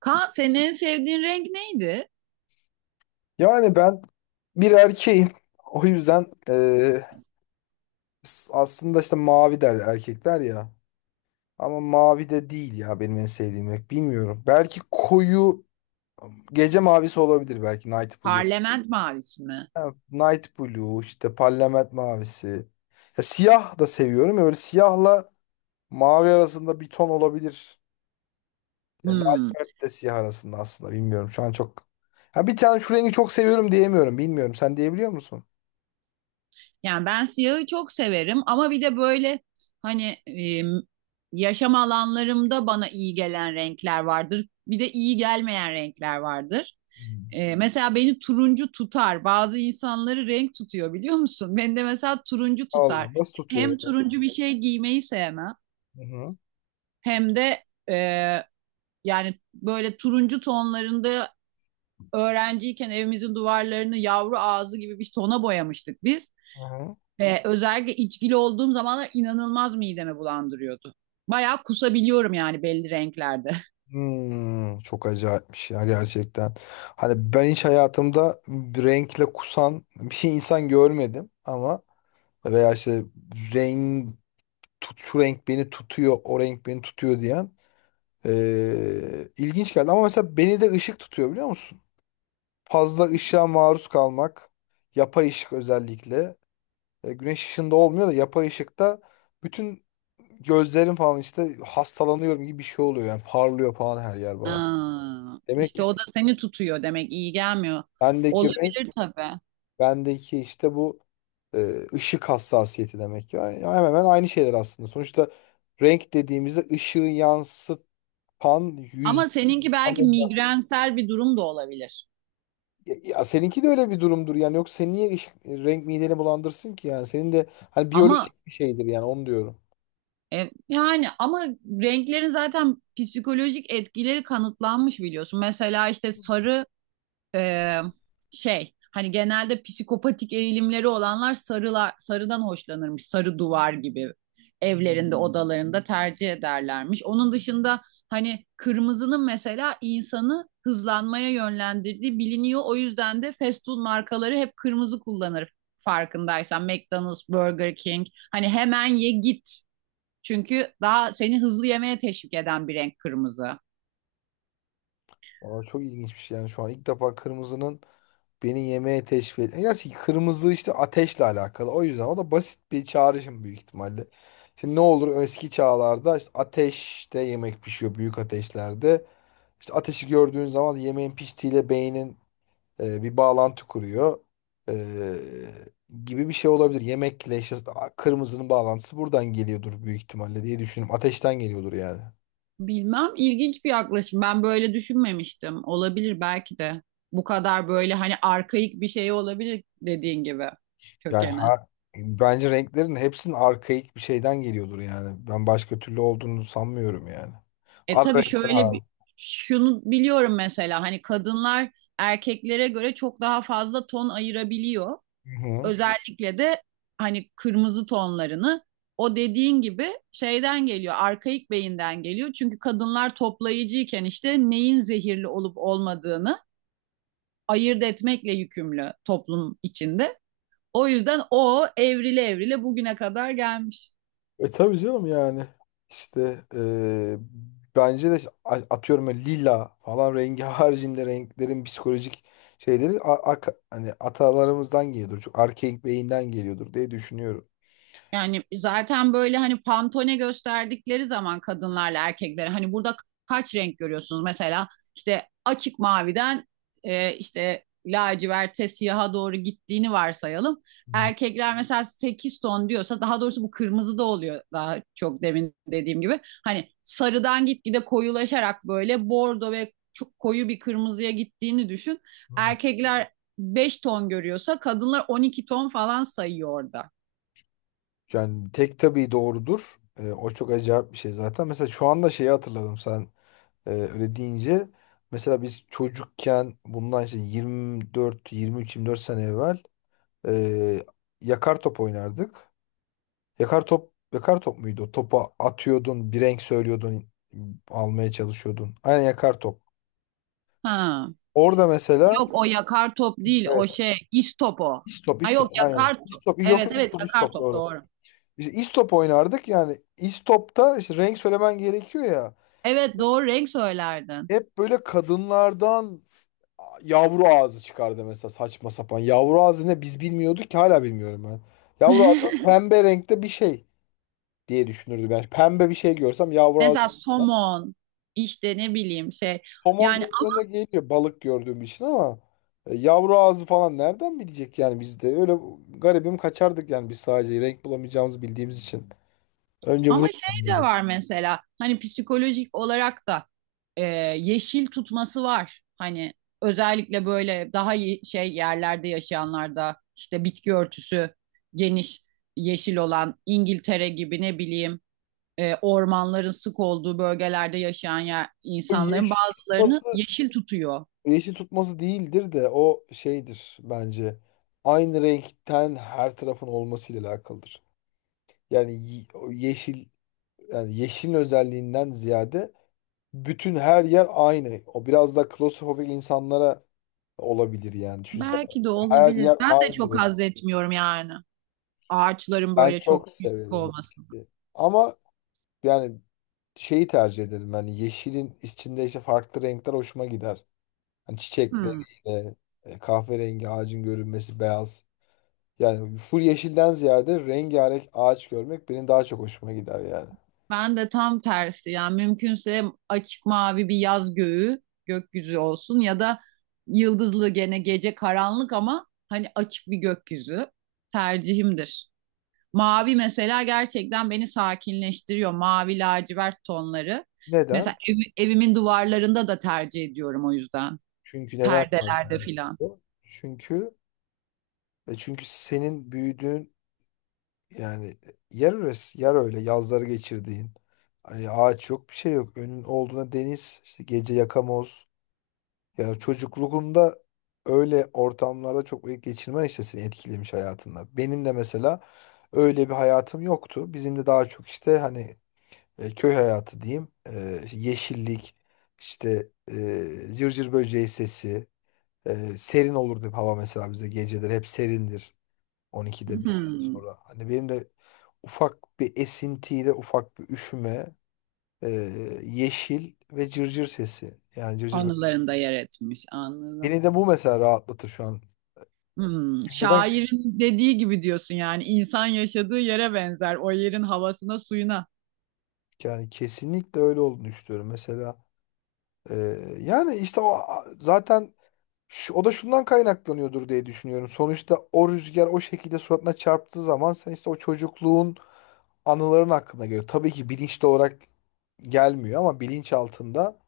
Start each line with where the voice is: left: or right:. right: Kaan senin en sevdiğin renk neydi?
left: Yani ben bir erkeğim. O yüzden aslında işte mavi der erkekler ya. Ama mavi de değil ya benim en sevdiğim renk. Bilmiyorum. Belki koyu gece mavisi olabilir, belki Night Blue.
right: Parlament mavisi mi?
left: Ha, Night Blue işte parlament mavisi. Ya siyah da seviyorum. Öyle siyahla mavi arasında bir ton olabilir. Yani
right: Hmm.
left: lacivert de siyah arasında aslında, bilmiyorum. Şu an çok. Ha, bir tane şu rengi çok seviyorum diyemiyorum. Bilmiyorum. Sen diyebiliyor musun?
right: Yani ben siyahı çok severim ama bir de böyle hani yaşam alanlarımda bana iyi gelen renkler vardır. Bir de iyi gelmeyen renkler vardır.
left: Hmm.
right: E, mesela beni turuncu tutar. Bazı insanları renk tutuyor biliyor musun? Beni de mesela turuncu tutar.
left: Allah, nasıl tutuyor
right: Hem
left: ya?
right: turuncu bir şey giymeyi sevmem
left: Hı hı.
right: hem de e, yani böyle turuncu tonlarında öğrenciyken evimizin duvarlarını yavru ağzı gibi bir tona boyamıştık biz.
left: Hı hı.
right: Özellikle içkili olduğum zamanlar inanılmaz midemi bulandırıyordu. Bayağı kusabiliyorum yani belli renklerde.
left: Hmm, çok acayipmiş ya gerçekten. Hani ben hiç hayatımda renkle kusan bir şey, insan görmedim ama, veya işte renk tut, şu renk beni tutuyor, o renk beni tutuyor diyen, ilginç geldi. Ama mesela beni de ışık tutuyor biliyor musun? Fazla ışığa maruz kalmak, yapay ışık özellikle. E, güneş ışığında olmuyor da yapay ışıkta bütün gözlerim falan işte hastalanıyorum gibi bir şey oluyor yani, parlıyor falan her yer bana.
right: Aa,
left: Demek
right: işte
left: ki
right: o da seni tutuyor demek iyi gelmiyor.
left: bendeki renk,
right: Olabilir tabii.
left: bendeki işte bu e, ışık hassasiyeti demek ki. Yani hemen hemen aynı şeyler aslında. Sonuçta renk dediğimizde ışığı yansıtan yüz
right: Ama seninki belki
left: tanımda.
right: migrensel bir durum da olabilir.
left: Ya, ya seninki de öyle bir durumdur yani. Yok, sen niye ışık, e, renk mideni bulandırsın ki yani? Senin de hani
right: Ama
left: biyolojik bir şeydir yani, onu diyorum.
right: yani ama renklerin zaten psikolojik etkileri kanıtlanmış biliyorsun. Mesela işte sarı e, şey hani genelde psikopatik eğilimleri olanlar sarılar, sarıdan hoşlanırmış. Sarı duvar gibi evlerinde odalarında tercih ederlermiş. Onun dışında hani kırmızının mesela insanı hızlanmaya yönlendirdiği biliniyor. O yüzden de fast food markaları hep kırmızı kullanır farkındaysan. McDonald's, Burger King hani hemen ye git. Çünkü daha seni hızlı yemeye teşvik eden bir renk kırmızı.
left: Aa, çok ilginç bir şey yani, şu an ilk defa kırmızının beni yemeğe teşvik et. Gerçi kırmızı işte ateşle alakalı. O yüzden o da basit bir çağrışım büyük ihtimalle. Şimdi ne olur, eski çağlarda işte ateşte yemek pişiyor büyük ateşlerde. İşte ateşi gördüğün zaman yemeğin piştiğiyle beynin e, bir bağlantı kuruyor. E, gibi bir şey olabilir. Yemekle işte kırmızının bağlantısı buradan geliyordur büyük ihtimalle diye düşünüyorum. Ateşten geliyordur yani.
right: Bilmem, ilginç bir yaklaşım. Ben böyle düşünmemiştim. Olabilir belki de. Bu kadar böyle hani arkaik bir şey olabilir dediğin gibi
left: Yani
right: kökeni.
left: ha, bence renklerin hepsinin arkaik bir şeyden geliyordur yani. Ben başka türlü olduğunu sanmıyorum yani.
right: E
left: Ara
right: tabii,
left: renkler
right: şöyle bir
left: abi.
right: şunu biliyorum mesela: hani kadınlar erkeklere göre çok daha fazla ton ayırabiliyor.
left: Hı hı.
right: Özellikle de hani kırmızı tonlarını, o dediğin gibi şeyden geliyor. Arkaik beyinden geliyor. Çünkü kadınlar toplayıcıyken işte neyin zehirli olup olmadığını ayırt etmekle yükümlü toplum içinde. O yüzden o evrile evrile bugüne kadar gelmiş.
left: E tabii canım yani. İşte e, bence de atıyorum ya lila falan rengi haricinde renklerin psikolojik şeyleri a- a hani atalarımızdan geliyordur. Çok arkaik beyinden geliyordur diye düşünüyorum.
right: Yani zaten böyle hani pantone gösterdikleri zaman kadınlarla erkekleri, hani burada kaç renk görüyorsunuz? Mesela işte açık maviden işte laciverte siyaha doğru gittiğini varsayalım.
left: Hı
right: Erkekler mesela 8 ton diyorsa, daha doğrusu bu kırmızı da oluyor daha çok demin dediğim gibi. Hani sarıdan gitgide koyulaşarak böyle bordo ve çok koyu bir kırmızıya gittiğini düşün.
left: hı.
right: Erkekler 5 ton görüyorsa kadınlar 12 ton falan sayıyor orada.
left: Yani tek tabii doğrudur. E, o çok acayip bir şey zaten. Mesela şu anda şeyi hatırladım sen. Öyle deyince mesela biz çocukken bundan işte 24, 23, 24 sene evvel e, yakar top oynardık. Yakar top, yakar top muydu o? Topa atıyordun, bir renk söylüyordun, almaya çalışıyordun. Aynen, yakar top.
right: Ha.
left: Orada mesela
right: Yok, o yakar top değil, o
left: evet.
right: şey istop o.
left: İstop,
right: Ha
left: istop,
right: yok,
left: aynen.
right: yakar top.
left: İstop, yok
right: Evet,
left: yok
right: evet,
left: istop,
right: yakar
left: istop
right: top
left: doğru.
right: doğru.
left: İşte istop oynardık yani, istopta işte renk söylemen gerekiyor ya.
right: Evet doğru renk söylerdin.
left: Hep böyle kadınlardan yavru ağzı çıkardı mesela, saçma sapan. Yavru ağzı ne biz bilmiyorduk ki, hala bilmiyorum ben. Yavru ağzı pembe renkte bir şey diye düşünürdüm ben. Pembe bir şey görsem yavru ağzı.
right: Mesela somon, işte ne bileyim şey
left: Somon
right: yani
left: gözlerine geliyor balık gördüğüm için ama e, yavru ağzı falan nereden bilecek yani, biz de öyle garibim kaçardık yani, biz sadece renk bulamayacağımızı bildiğimiz için. Önce
right: ama
left: vurup
right: şey de var mesela hani psikolojik olarak da e, yeşil tutması var. Hani özellikle böyle daha şey yerlerde yaşayanlarda işte bitki örtüsü geniş yeşil olan İngiltere gibi, ne bileyim ormanların sık olduğu bölgelerde yaşayan yer,
left: o
right: insanların
left: yeşil
right: bazılarını
left: tutması,
right: yeşil tutuyor.
left: yeşil tutması değildir de o şeydir bence. Aynı renkten her tarafın olmasıyla alakalıdır. Yani o yeşil, yani yeşilin özelliğinden ziyade bütün her yer aynı. O biraz da klostrofobik insanlara olabilir yani. Düşünsene,
right: Belki de
left: her
right: olabilir.
left: yer
right: Ben de
left: aynı
right: çok
left: renk.
right: haz etmiyorum yani. Ağaçların
left: Ben
right: böyle çok
left: çok
right: yüksek
left: severim.
right: olması.
left: Ama yani şeyi tercih ederim. Yani yeşilin içinde işte farklı renkler hoşuma gider. Hani
right: Hmm.
left: çiçekleriyle e, kahverengi ağacın görünmesi, beyaz. Yani full yeşilden ziyade rengarenk ağaç görmek benim daha çok hoşuma gider yani.
right: Ben de tam tersi yani, mümkünse açık mavi bir yaz göğü, gökyüzü olsun ya da yıldızlı gene gece karanlık ama hani açık bir gökyüzü tercihimdir. Mavi mesela gerçekten beni sakinleştiriyor. Mavi lacivert tonları. Mesela
left: Neden?
right: evimin duvarlarında da tercih ediyorum o yüzden.
left: Çünkü neden
right: Perdelerde
left: sakin?
right: filan.
left: Çünkü e çünkü senin büyüdüğün yani e, yer orası, yer öyle, yazları geçirdiğin. Ay, ağaç yok, bir şey yok. Önün olduğuna deniz, işte gece yakamoz. Yani çocukluğunda öyle ortamlarda çok vakit geçirmen işte seni etkilemiş hayatında. Benim de mesela öyle bir hayatım yoktu. Bizim de daha çok işte hani e, köy hayatı diyeyim. E, işte yeşillik, işte e, cırcır böceği sesi. Serin olurdu hep hava mesela, bize geceleri hep serindir 12'de 1'den
right: Hmm,
left: sonra. Hani benim de ufak bir esintiyle ufak bir üşüme, e, yeşil ve cırcır sesi. Yani cırcır
right: anılarında yer etmiş anladım.
left: beni de bu mesela rahatlatır şu an.
right: Hmm,
left: Çünkü neden?
right: şairin dediği gibi diyorsun, yani insan yaşadığı yere benzer, o yerin havasına suyuna.
left: Yani kesinlikle öyle olduğunu düşünüyorum. Mesela e, yani işte o zaten şu, o da şundan kaynaklanıyordur diye düşünüyorum. Sonuçta o rüzgar o şekilde suratına çarptığı zaman sen işte o çocukluğun anıların hakkında geliyor. Tabii ki bilinçli olarak gelmiyor ama bilinç altında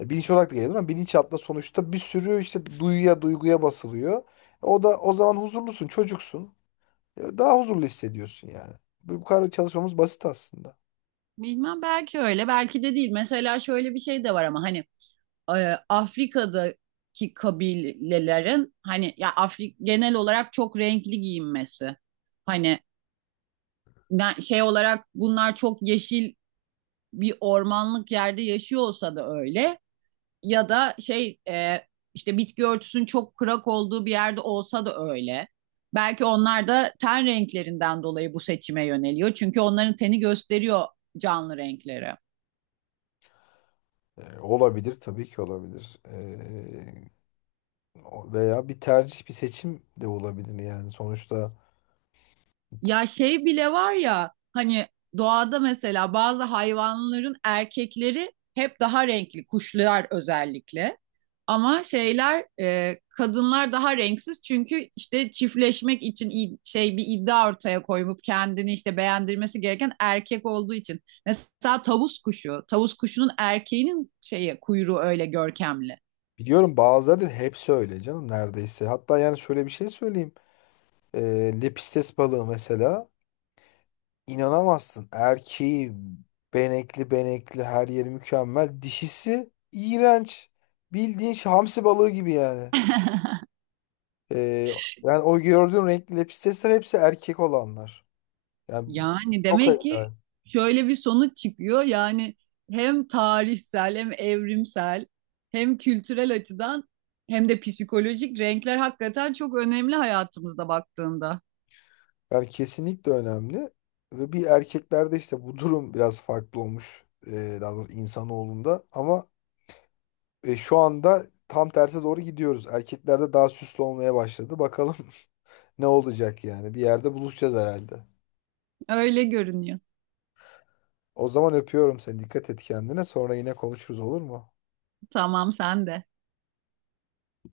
left: e, bilinç olarak da geliyor ama bilinç altında sonuçta bir sürü işte duyuya duyguya basılıyor. E, o da o zaman huzurlusun, çocuksun. E, daha huzurlu hissediyorsun yani. Bu kadar çalışmamız basit aslında.
right: Bilmem, belki öyle belki de değil. Mesela şöyle bir şey de var ama hani Afrika'daki kabilelerin, hani ya genel olarak çok renkli giyinmesi. Hani şey olarak bunlar çok yeşil bir ormanlık yerde yaşıyor olsa da öyle, ya da şey işte bitki örtüsünün çok kırak olduğu bir yerde olsa da öyle. Belki onlar da ten renklerinden dolayı bu seçime yöneliyor. Çünkü onların teni gösteriyor canlı renkleri.
left: E, olabilir, tabii ki olabilir. E, veya bir tercih, bir seçim de olabilir yani sonuçta.
right: Ya şey bile var ya hani, doğada mesela bazı hayvanların erkekleri hep daha renkli, kuşlar özellikle. Ama şeyler kadınlar daha renksiz çünkü işte çiftleşmek için şey bir iddia ortaya koyup kendini işte beğendirmesi gereken erkek olduğu için. Mesela tavus kuşu, tavus kuşunun erkeğinin şeye kuyruğu öyle görkemli.
left: Biliyorum, bazıları da hepsi öyle canım neredeyse. Hatta yani şöyle bir şey söyleyeyim. Lepistes balığı mesela, inanamazsın. Erkeği benekli benekli, her yeri mükemmel. Dişisi iğrenç. Bildiğin şey, hamsi balığı gibi yani. Ee, yani o gördüğün renkli lepistesler hepsi erkek olanlar. Yani
right: Yani
left: çok ayıp
right: demek ki
left: yani.
right: şöyle bir sonuç çıkıyor. Yani hem tarihsel hem evrimsel hem kültürel açıdan hem de psikolojik, renkler hakikaten çok önemli hayatımızda baktığında.
left: Yani kesinlikle önemli. Ve bir, erkeklerde işte bu durum biraz farklı olmuş. Daha doğrusu insanoğlunda. Ama e, şu anda tam terse doğru gidiyoruz. Erkeklerde daha süslü olmaya başladı. Bakalım ne olacak yani. Bir yerde buluşacağız herhalde.
right: Öyle görünüyor.
left: O zaman öpüyorum seni. Dikkat et kendine. Sonra yine konuşuruz, olur mu?
right: Tamam, sen de.